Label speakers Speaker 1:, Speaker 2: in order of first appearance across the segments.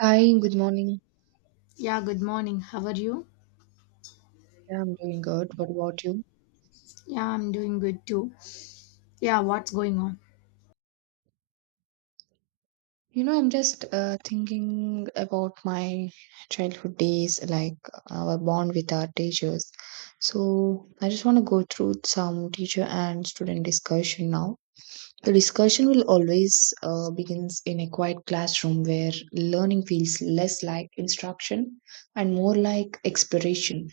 Speaker 1: Hi, good morning.
Speaker 2: Yeah, good morning. How are you?
Speaker 1: Yeah, I'm doing good. What about you?
Speaker 2: Yeah, I'm doing good too. Yeah, what's going on?
Speaker 1: You know, I'm just thinking about my childhood days, like our bond with our teachers. So I just want to go through some teacher and student discussion now. The discussion will always begins in a quiet classroom where learning feels less like instruction and more like exploration.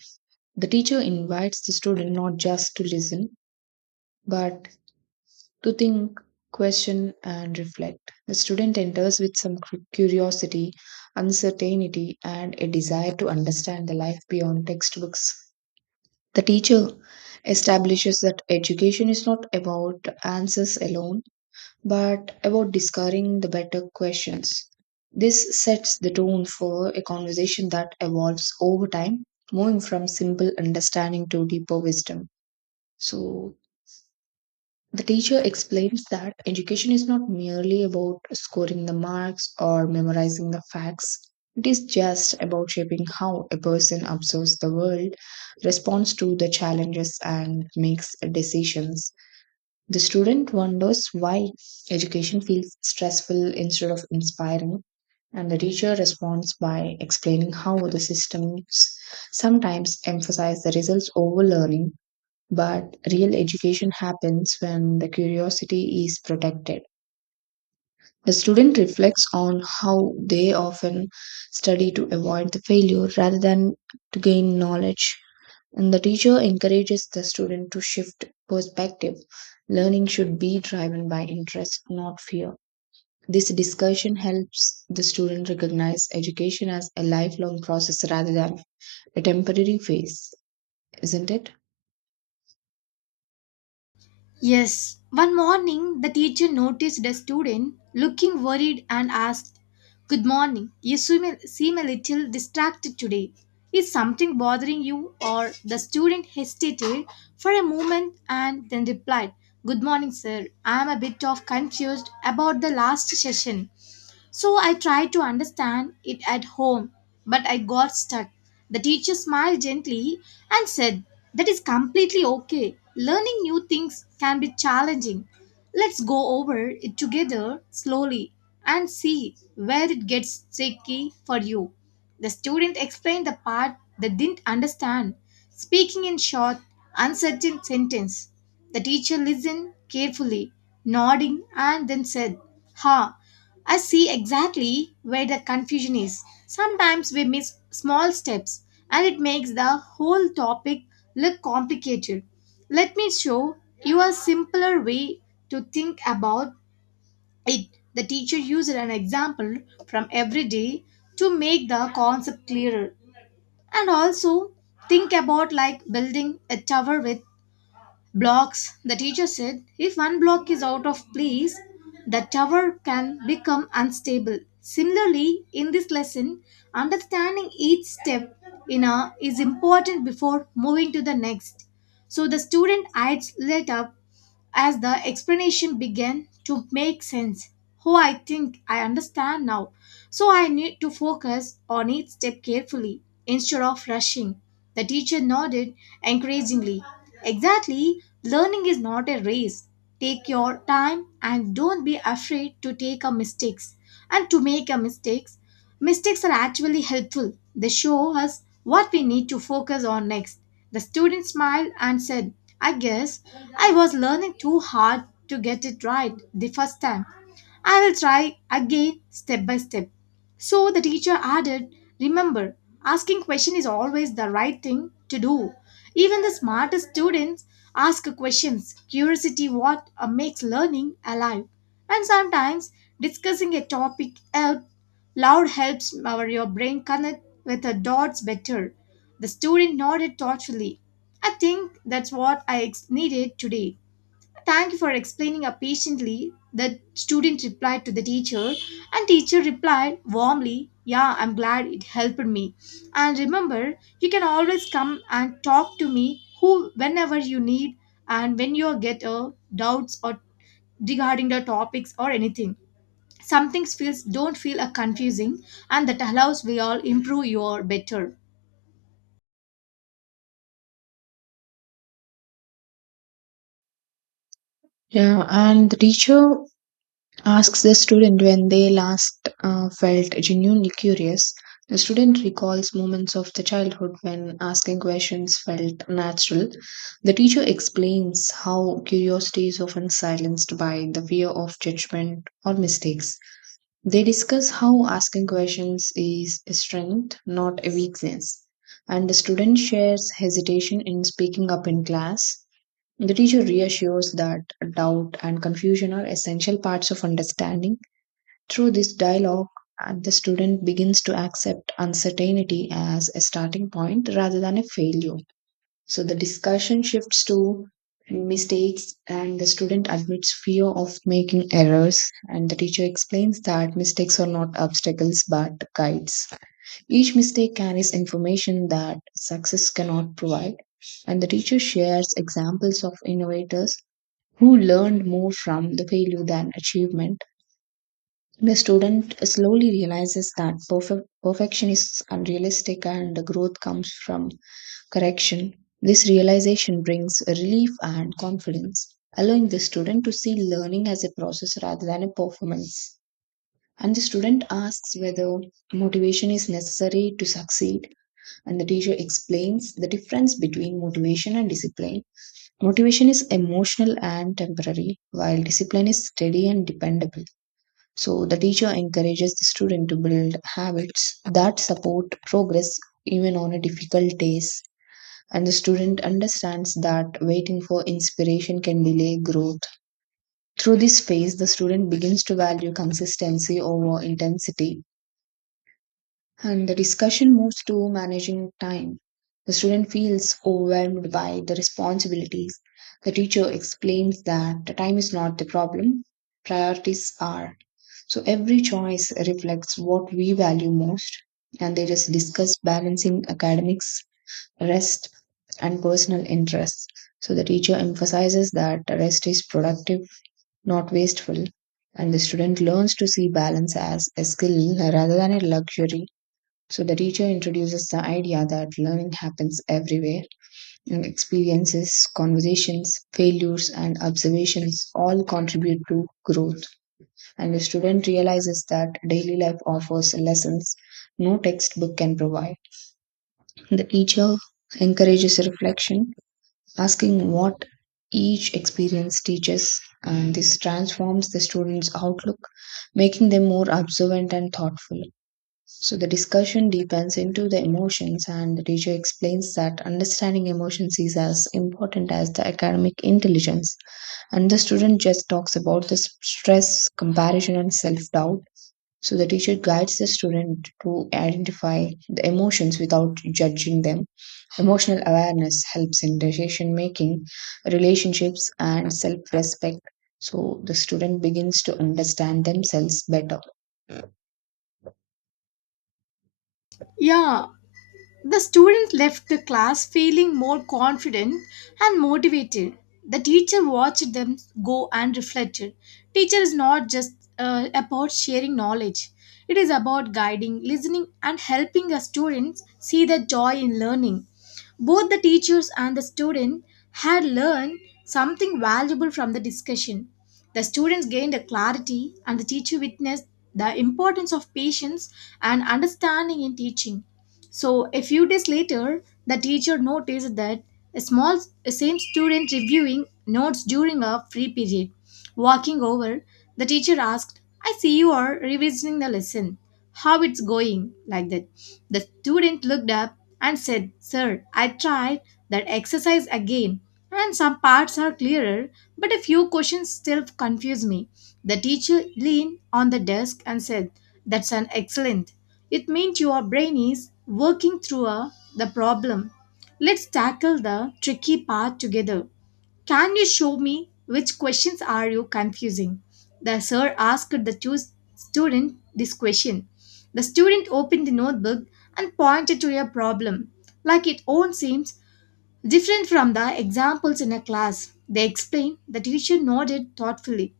Speaker 1: The teacher invites the student not just to listen, but to think, question, and reflect. The student enters with some curiosity, uncertainty, and a desire to understand the life beyond textbooks. The teacher establishes that education is not about answers alone, but about discovering the better questions. This sets the tone for a conversation that evolves over time, moving from simple understanding to deeper wisdom. So, the teacher explains that education is not merely about scoring the marks or memorizing the facts. It is just about shaping how a person observes the world, responds to the challenges, and makes decisions. The student wonders why education feels stressful instead of inspiring, and the teacher responds by explaining how the systems sometimes emphasize the results over learning but real education happens when the curiosity is protected. The student reflects on how they often study to avoid the failure rather than to gain knowledge. And the teacher encourages the student to shift perspective. Learning should be driven by interest, not fear. This discussion helps the student recognize education as a lifelong process rather than a temporary phase, isn't it?
Speaker 2: Yes. One morning, the teacher noticed a student looking worried and asked, good morning. You seem a little distracted today. Is something bothering you? Or the student hesitated for a moment and then replied, good morning, sir. I'm a bit of confused about the last session. So I tried to understand it at home, but I got stuck. The teacher smiled gently and said, that is completely okay. Learning new things can be challenging. Let's go over it together slowly and see where it gets tricky for you. The student explained the part they didn't understand, speaking in short, uncertain sentence. The teacher listened carefully, nodding, and then said, ha, I see exactly where the confusion is. Sometimes we miss small steps and it makes the whole topic look complicated. Let me show you a simpler way to think about it. The teacher used an example from every day to make the concept clearer. And also think about like building a tower with blocks, the teacher said, if one block is out of place, the tower can become unstable. Similarly, in this lesson, understanding each step in a is important before moving to the next. So the student adds let up as the explanation began to make sense. Oh, I think I understand now. So I need to focus on each step carefully instead of rushing. The teacher nodded encouragingly. Exactly, learning is not a race. Take your time and don't be afraid to take a mistakes. And to make a mistake, mistakes are actually helpful. They show us what we need to focus on next. The student smiled and said, I guess I was learning too hard to get it right the first time. I will try again step by step. So the teacher added, remember, asking question is always the right thing to do. Even the smartest students ask questions. Curiosity what makes learning alive. And sometimes discussing a topic helps loud helps our your brain connect with the dots better. The student nodded thoughtfully. I think that's what I needed today. Thank you for explaining patiently. The student replied to the teacher, and teacher replied warmly, "Yeah, I'm glad it helped me. And remember, you can always come and talk to me who whenever you need and when you get a doubts or regarding the topics or anything." Something feels don't feel a confusing and that allows we all improve your better.
Speaker 1: Yeah, and the teacher asks the student when they last felt genuinely curious. The student recalls moments of the childhood when asking questions felt natural. The teacher explains how curiosity is often silenced by the fear of judgment or mistakes. They discuss how asking questions is a strength, not a weakness. And the student shares hesitation in speaking up in class. The teacher reassures that doubt and confusion are essential parts of understanding through this dialogue, and the student begins to accept uncertainty as a starting point rather than a failure. So the discussion shifts to mistakes, and the student admits fear of making errors, and the teacher explains that mistakes are not obstacles but guides. Each mistake carries information that success cannot provide, and the teacher shares examples of innovators who learned more from the failure than achievement the student slowly realizes that perfection is unrealistic and the growth comes from correction. This realization brings relief and confidence, allowing the student to see learning as a process rather than a performance. And the student asks whether motivation is necessary to succeed, and the teacher explains the difference between motivation and discipline. Motivation is emotional and temporary, while discipline is steady and dependable. So the teacher encourages the student to build habits that support progress even on a difficult days. And the student understands that waiting for inspiration can delay growth. Through this phase, the student begins to value consistency over intensity and the discussion moves to managing time. The student feels overwhelmed by the responsibilities. The teacher explains that the time is not the problem, priorities are. So every choice reflects what we value most, and they just discuss balancing academics, rest, and personal interests. So the teacher emphasizes that rest is productive, not wasteful, and the student learns to see balance as a skill rather than a luxury so the teacher introduces the idea that learning happens everywhere, and experiences, conversations, failures, and observations all contribute to growth. And the student realizes that daily life offers lessons no textbook can provide. The teacher encourages reflection, asking what each experience teaches, and this transforms the student's outlook, making them more observant and thoughtful. So the discussion deepens into the emotions, and the teacher explains that understanding emotions is as important as the academic intelligence. And the student just talks about the stress, comparison, and self doubt. So the teacher guides the student to identify the emotions without judging them. Emotional awareness helps in decision making, relationships, and self respect. So the student begins to understand themselves better.
Speaker 2: Yeah, the student left the class feeling more confident and motivated. The teacher watched them go and reflected. Teacher is not just about sharing knowledge. It is about guiding, listening and helping the students see the joy in learning. Both the teachers and the student had learned something valuable from the discussion. The students gained a clarity and the teacher witnessed the importance of patience and understanding in teaching. So a few days later, the teacher noticed that a small same student reviewing notes during a free period. Walking over, the teacher asked, "I see you are revisiting the lesson. How it's going?" Like that. The student looked up and said, "Sir, I tried that exercise again, and some parts are clearer, but a few questions still confuse me." The teacher leaned on the desk and said, "That's an excellent." It means your brain is working through the problem. Let's tackle the tricky part together. Can you show me which questions are you confusing? The sir asked the two student this question. The student opened the notebook and pointed to a problem, like it own seems different from the examples in a class. They explained. The teacher nodded thoughtfully.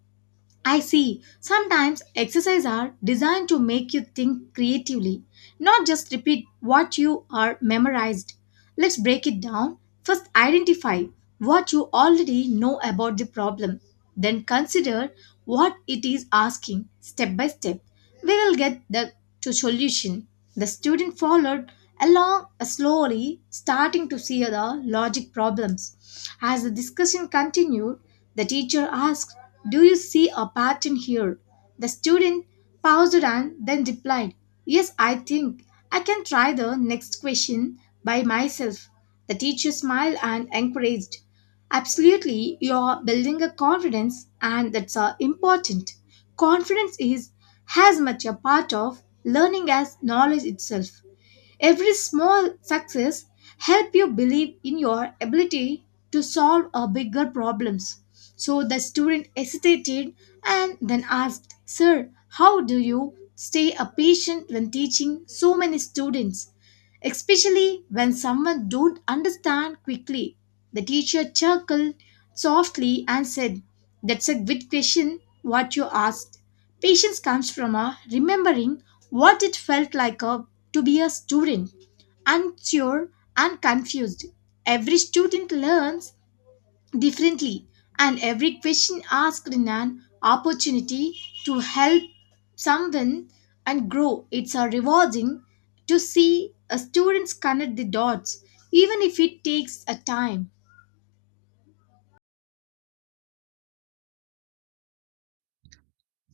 Speaker 2: I see. Sometimes exercise are designed to make you think creatively, not just repeat what you are memorized. Let's break it down. First, identify what you already know about the problem. Then consider what it is asking step by step. We will get the to solution. The student followed along slowly, starting to see the logic problems. As the discussion continued, the teacher asked, do you see a pattern here? The student paused and then replied, yes, I think I can try the next question by myself. The teacher smiled and encouraged, absolutely, you are building a confidence and that's important. Confidence is as much a part of learning as knowledge itself. Every small success help you believe in your ability to solve a bigger problems. So the student hesitated and then asked, "Sir, how do you stay a patient when teaching so many students, especially when someone don't understand quickly?" The teacher chuckled softly and said, "That's a good question what you asked. Patience comes from a remembering what it felt like, to be a student, unsure and confused. Every student learns differently, and every question asked in an opportunity to help someone and grow. It's a rewarding to see a students connect the dots, even if it takes a time.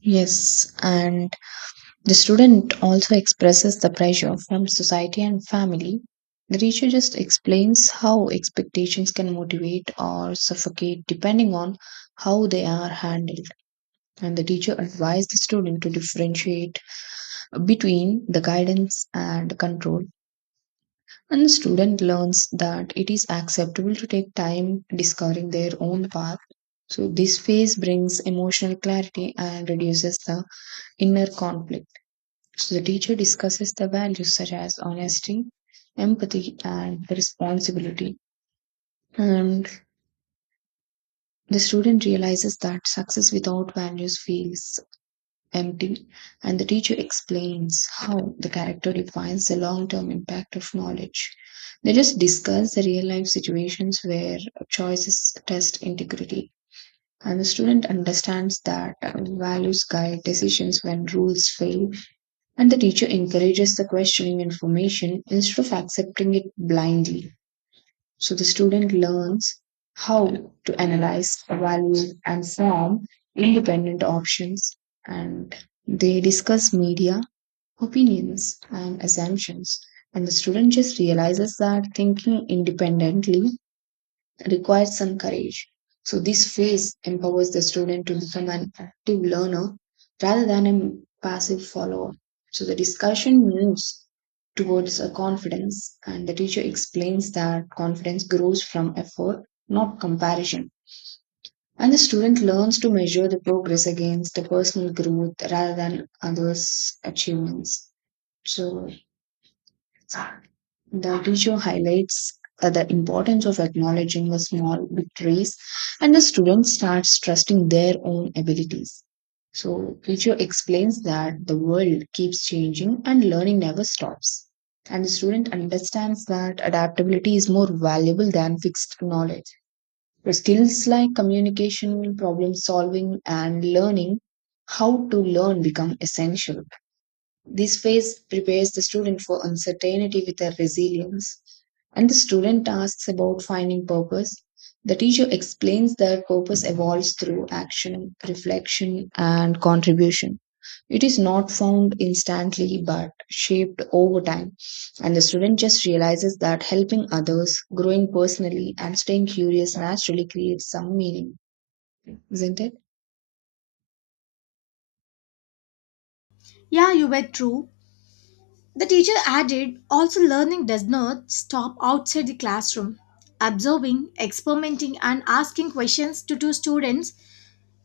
Speaker 1: Yes, and the student also expresses the pressure from society and family. The teacher just explains how expectations can motivate or suffocate depending on how they are handled. And the teacher advises the student to differentiate between the guidance and control. And the student learns that it is acceptable to take time discovering their own path. So, this phase brings emotional clarity and reduces the inner conflict. So the teacher discusses the values such as honesty, empathy, and responsibility. And the student realizes that success without values feels empty, and the teacher explains how the character defines the long term impact of knowledge. They just discuss the real life situations where choices test integrity. And the student understands that values guide decisions when rules fail. And the teacher encourages the questioning information instead of accepting it blindly. So the student learns how to analyze, evaluate, and form independent options. And they discuss media, opinions, and assumptions. And the student just realizes that thinking independently requires some courage. So, this phase empowers the student to become an active learner rather than a passive follower. So, the discussion moves towards a confidence, and the teacher explains that confidence grows from effort, not comparison. And the student learns to measure the progress against the personal growth rather than others' achievements. So, the video highlights the importance of acknowledging the small victories, and the student starts trusting their own abilities. So, Richo explains that the world keeps changing and learning never stops. And the student understands that adaptability is more valuable than fixed knowledge. The skills like communication, problem solving, and learning how to learn become essential. This phase prepares the student for uncertainty with their resilience, and the student asks about finding purpose. The teacher explains that purpose evolves through action, reflection, and contribution. It is not found instantly but shaped over time, and the student just realizes that helping others, growing personally, and staying curious naturally creates some meaning, isn't it?
Speaker 2: Yeah, you were true. The teacher added also, learning does not stop outside the classroom. Observing, experimenting, and asking questions to two students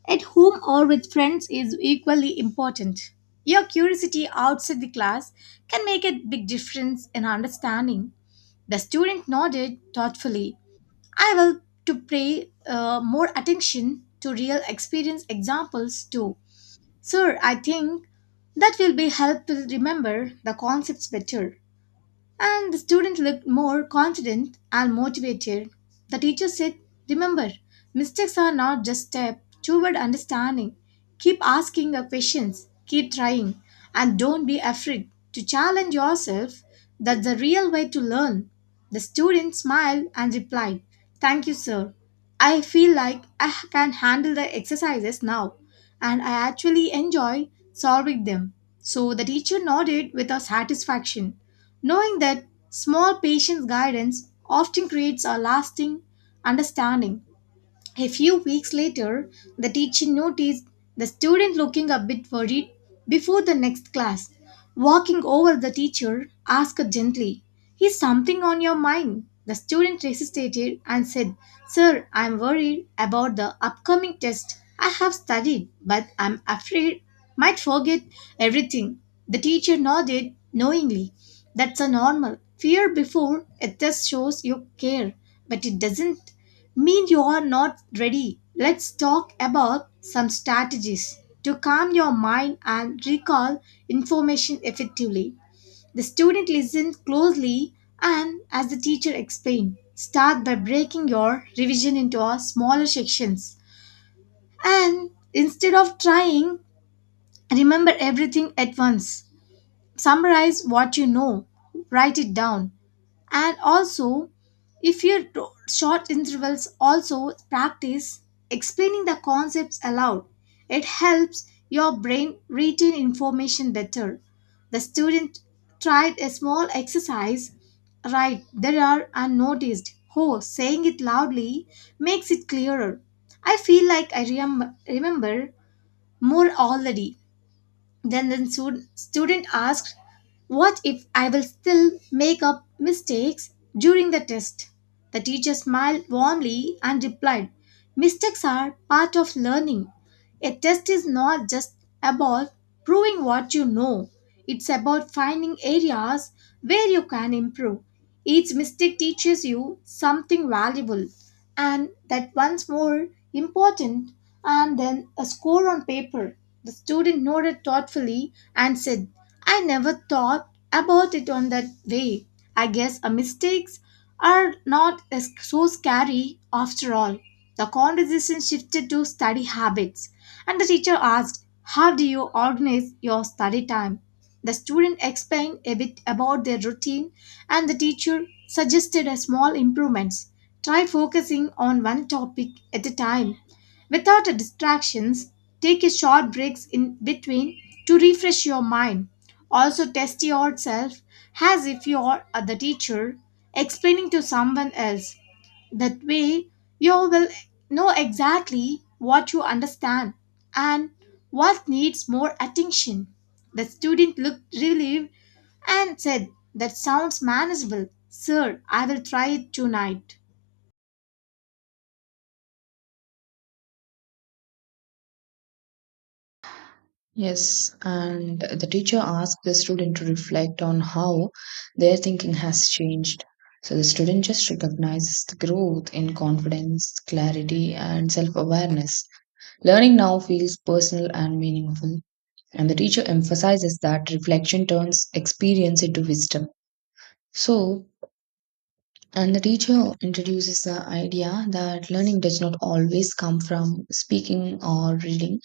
Speaker 2: at home or with friends is equally important. Your curiosity outside the class can make a big difference in understanding. The student nodded thoughtfully. I will to pay more attention to real experience examples too. Sir, I think that will be helpful remember the concepts better. And the student looked more confident and motivated. The teacher said, remember, mistakes are not just step toward understanding. Keep asking the questions, keep trying, and don't be afraid to challenge yourself. That's the real way to learn. The student smiled and replied, thank you, sir. I feel like I can handle the exercises now, and I actually enjoy solving them. So the teacher nodded with a satisfaction, knowing that small patient guidance often creates a lasting understanding. A few weeks later, the teacher noticed the student looking a bit worried before the next class. Walking over the teacher, asked gently, is something on your mind? The student hesitated and said, sir, I'm worried about the upcoming test. I have studied, but I'm afraid might forget everything. The teacher nodded knowingly. That's a normal fear before a test shows you care, but it doesn't mean you are not ready. Let's talk about some strategies to calm your mind and recall information effectively. The student listens closely and, as the teacher explained, start by breaking your revision into a smaller sections and instead of trying remember everything at once. Summarize what you know, write it down, and also if your short intervals also practice explaining the concepts aloud. It helps your brain retain information better. The student tried a small exercise right there are unnoticed. Oh, saying it loudly makes it clearer. I feel like I remember more already. Then the student asked, what if I will still make up mistakes during the test? The teacher smiled warmly and replied, mistakes are part of learning. A test is not just about proving what you know, it's about finding areas where you can improve. Each mistake teaches you something valuable and that once more important and then a score on paper. The student nodded thoughtfully and said, I never thought about it on that way. I guess our mistakes are not so scary after all. The conversation shifted to study habits, and the teacher asked, how do you organize your study time? The student explained a bit about their routine, and the teacher suggested a small improvements. Try focusing on one topic at a time without distractions. Take a short breaks in between to refresh your mind. Also test yourself as if you are the teacher explaining to someone else. That way you will know exactly what you understand and what needs more attention. The student looked relieved and said, that sounds manageable. Sir, I will try it tonight.
Speaker 1: Yes, and the teacher asked the student to reflect on how their thinking has changed. So the student just recognizes the growth in confidence, clarity, and self awareness. Learning now feels personal and meaningful, and the teacher emphasizes that reflection turns experience into wisdom. So and the teacher introduces the idea that learning does not always come from speaking or reading,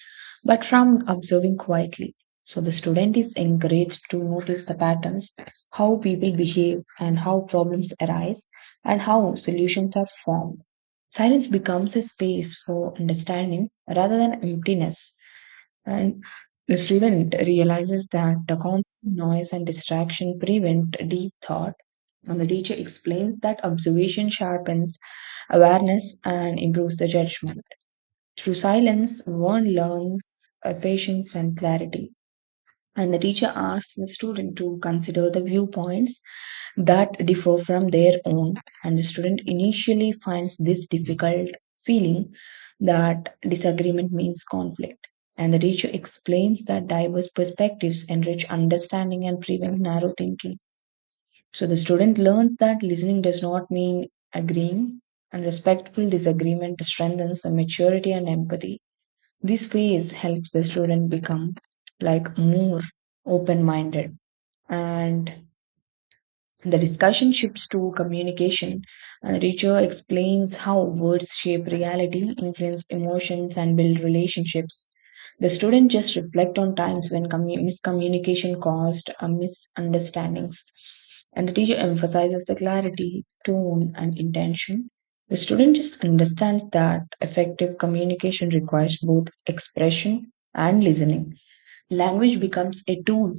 Speaker 1: but from observing quietly. So the student is encouraged to notice the patterns, how people behave, and how problems arise, and how solutions are formed. Silence becomes a space for understanding rather than emptiness. And the student realizes that the constant noise and distraction prevent deep thought. And the teacher explains that observation sharpens awareness and improves the judgment. Through silence, one learns patience and clarity. And the teacher asks the student to consider the viewpoints that differ from their own and the student initially finds this difficult feeling that disagreement means conflict and the teacher explains that diverse perspectives enrich understanding and prevent narrow thinking so the student learns that listening does not mean agreeing and respectful disagreement strengthens the maturity and empathy this phase helps the student become like more open minded and the discussion shifts to communication. Richo explains how words shape reality, influence emotions, and build relationships. The students just reflect on times when miscommunication caused misunderstandings, and the teacher emphasizes the clarity, tone, and intention. The student just understands that effective communication requires both expression and listening. Language becomes a tool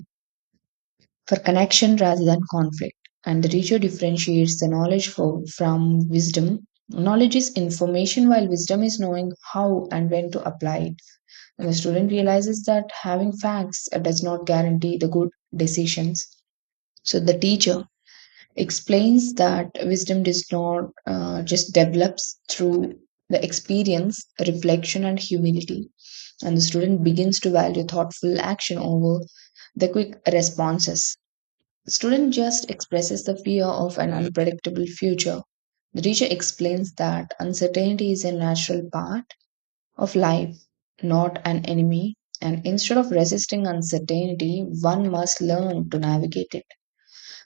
Speaker 1: for connection rather than conflict. And the teacher differentiates the knowledge from wisdom. Knowledge is information, while wisdom is knowing how and when to apply it. And the student realizes that having facts does not guarantee the good decisions. So the teacher explains that wisdom does not just develops through the experience, reflection, and humility. And the student begins to value thoughtful action over the quick responses. The student just expresses the fear of an unpredictable future. The teacher explains that uncertainty is a natural part of life, not an enemy. And instead of resisting uncertainty, one must learn to navigate it.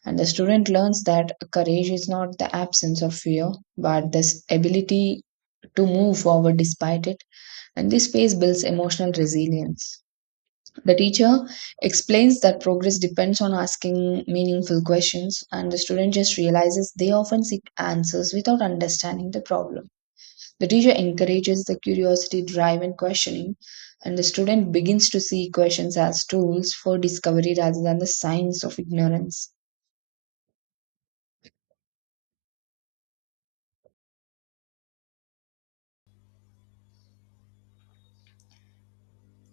Speaker 1: And the student learns that courage is not the absence of fear, but this ability to move forward despite it. And this phase builds emotional resilience. The teacher explains that progress depends on asking meaningful questions, and the student just realizes they often seek answers without understanding the problem. The teacher encourages the curiosity, drive, and questioning, and the student begins to see questions as tools for discovery rather than the signs of ignorance.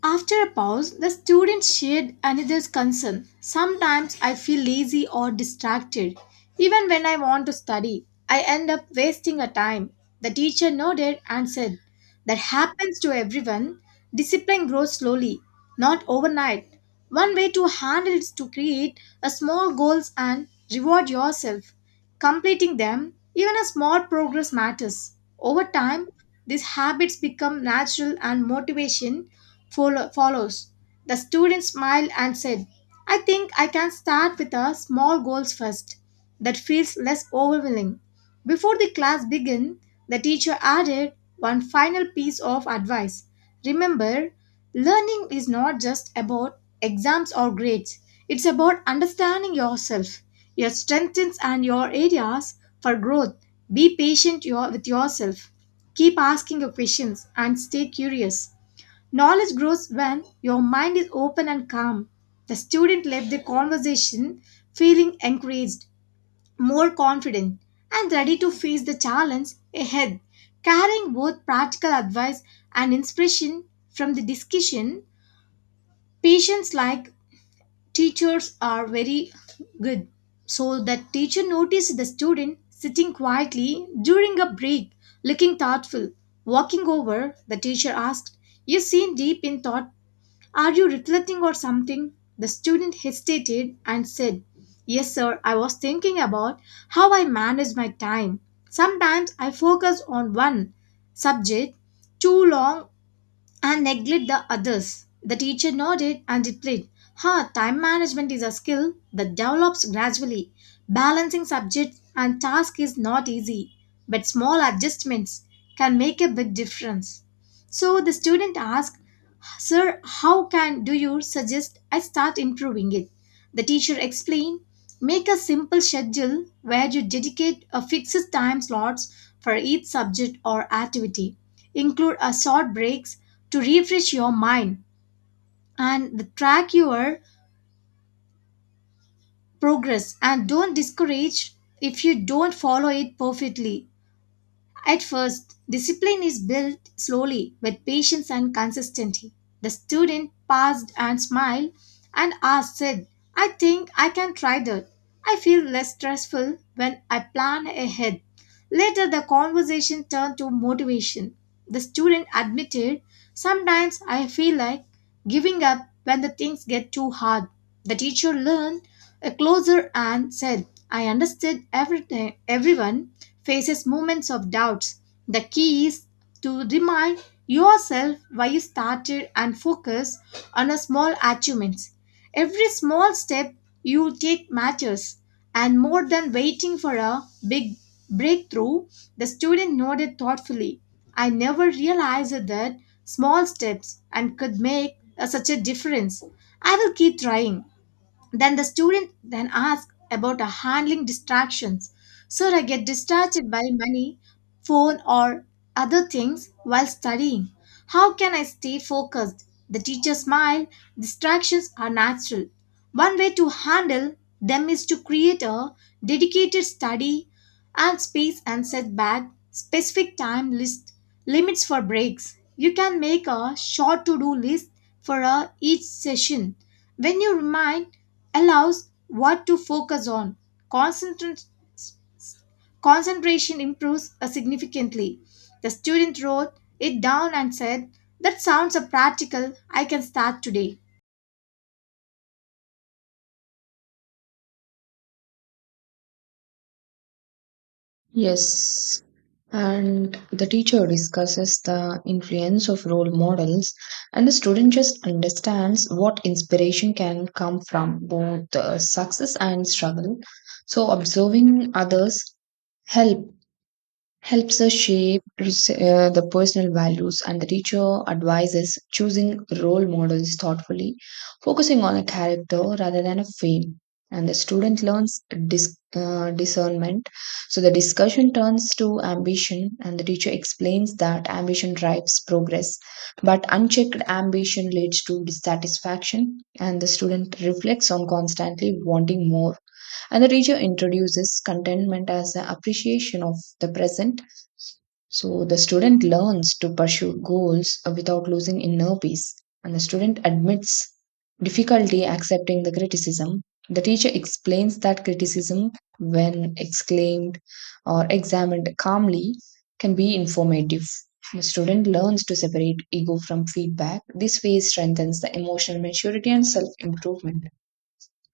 Speaker 2: After a pause, the student shared another concern. Sometimes I feel lazy or distracted. Even when I want to study, I end up wasting a time. The teacher nodded and said, that happens to everyone. Discipline grows slowly, not overnight. One way to handle it is to create a small goals and reward yourself. Completing them, even a small progress matters. Over time, these habits become natural and motivation follows. The student smiled and said, I think I can start with a small goals first that feels less overwhelming. Before the class began, the teacher added one final piece of advice. Remember, learning is not just about exams or grades. It's about understanding yourself, your strengths and your areas for growth. Be patient, with yourself. Keep asking your questions and stay curious. Knowledge grows when your mind is open and calm. The student left the conversation feeling encouraged, more confident, and ready to face the challenge ahead, carrying both practical advice and inspiration from the discussion. Patients like teachers are very good. So the teacher noticed the student sitting quietly during a break, looking thoughtful. Walking over, the teacher asked, you seem deep in thought, are you reflecting or something? The student hesitated and said, yes, sir, I was thinking about how I manage my time. Sometimes I focus on one subject too long and neglect the others. The teacher nodded and replied, ha, time management is a skill that develops gradually. Balancing subjects and tasks is not easy, but small adjustments can make a big difference. So the student asked, sir, how can do you suggest I start improving it? The teacher explained, make a simple schedule where you dedicate a fixed time slots for each subject or activity. Include a short breaks to refresh your mind and track your progress and don't discourage if you don't follow it perfectly. At first, discipline is built slowly with patience and consistency. The student paused and smiled and said, I think I can try that. I feel less stressful when I plan ahead. Later, the conversation turned to motivation. The student admitted, sometimes I feel like giving up when the things get too hard. The teacher learned a closer and said, I understood everything, everyone faces moments of doubts. The key is to remind yourself why you started and focus on a small achievements. Every small step you take matters, and more than waiting for a big breakthrough, the student nodded thoughtfully. I never realized that small steps and could make such a difference. I will keep trying. Then the student then asks about handling distractions. Sir, I get distracted by money, phone, or other things while studying. How can I stay focused? The teacher smiled. Distractions are natural. One way to handle them is to create a dedicated study and space and set back specific time list limits for breaks. You can make a short to do list for each session. When you remind allows what to focus on. Concentrat- Concentration improves significantly. The student wrote it down and said, that sounds a practical, I can start today.
Speaker 1: Yes, and the teacher discusses the influence of role models, and the student just understands what inspiration can come from both success and struggle. So, observing others help helps us shape the personal values and the teacher advises choosing role models thoughtfully focusing on a character rather than a fame and the student learns discernment so the discussion turns to ambition and the teacher explains that ambition drives progress but unchecked ambition leads to dissatisfaction and the student reflects on constantly wanting more and the teacher introduces contentment as an appreciation of the present. So the student learns to pursue goals without losing inner peace. And the student admits difficulty accepting the criticism. The teacher explains that criticism, when exclaimed or examined calmly, can be informative. The student learns to separate ego from feedback. This way strengthens the emotional maturity and self improvement.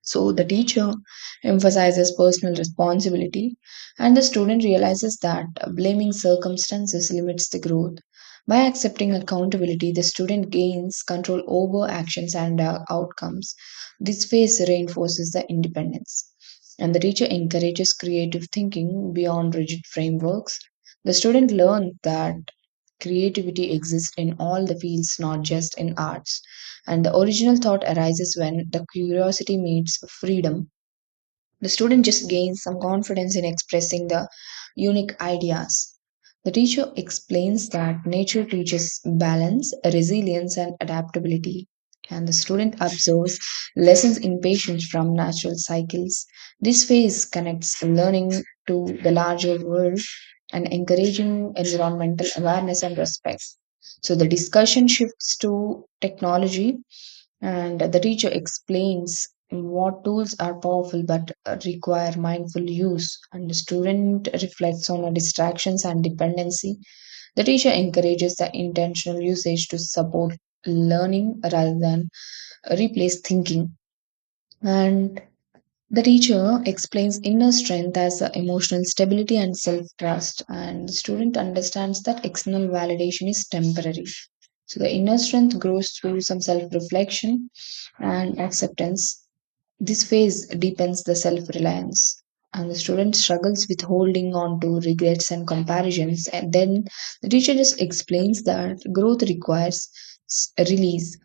Speaker 1: So the teacher emphasizes personal responsibility, and the student realizes that blaming circumstances limits the growth. By accepting accountability, the student gains control over actions and outcomes. This phase reinforces the independence. And the teacher encourages creative thinking beyond rigid frameworks. The student learns that creativity exists in all the fields, not just in arts. And the original thought arises when the curiosity meets freedom the student just gains some confidence in expressing the unique ideas. The teacher explains that nature teaches balance, resilience, and adaptability. And the student observes lessons in patience from natural cycles. This phase connects learning to the larger world and encouraging environmental awareness and respect. So the discussion shifts to technology and the teacher explains what tools are powerful but require mindful use and the student reflects on distractions and dependency the teacher encourages the intentional usage to support learning rather than replace thinking and the teacher explains inner strength as emotional stability and self trust, and the student understands that external validation is temporary. So, the inner strength grows through some self reflection and acceptance. This phase deepens the self reliance, and the student struggles with holding on to regrets and comparisons. And then the teacher just explains that growth requires release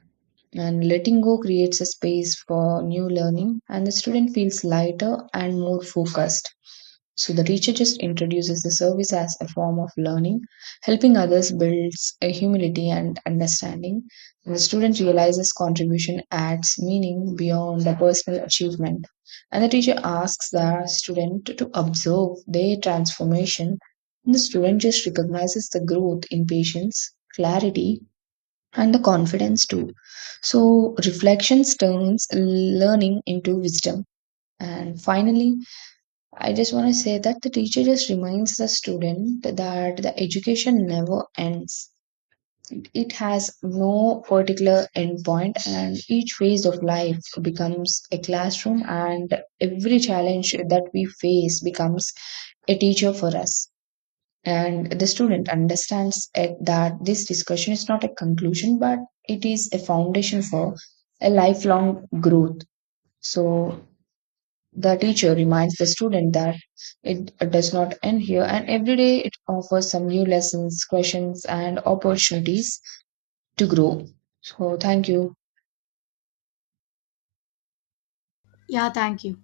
Speaker 1: and letting go creates a space for new learning, and the student feels lighter and more focused. So the teacher just introduces the service as a form of learning. Helping others builds a humility and understanding. And the student realizes contribution adds meaning beyond the personal achievement. And the teacher asks the student to observe their transformation. And the student just recognizes the growth in patience, clarity, and the confidence too. So, reflections turns learning into wisdom. And finally, I just want to say that the teacher just reminds the student that the education never ends. It has no particular endpoint, and each phase of life becomes a classroom, and every challenge that we face becomes a teacher for us and the student understands it that this discussion is not a conclusion but it is a foundation for a lifelong growth so the teacher reminds the student that it does not end here and every day it offers some new lessons questions and opportunities to grow so thank you.
Speaker 2: Yeah, thank you.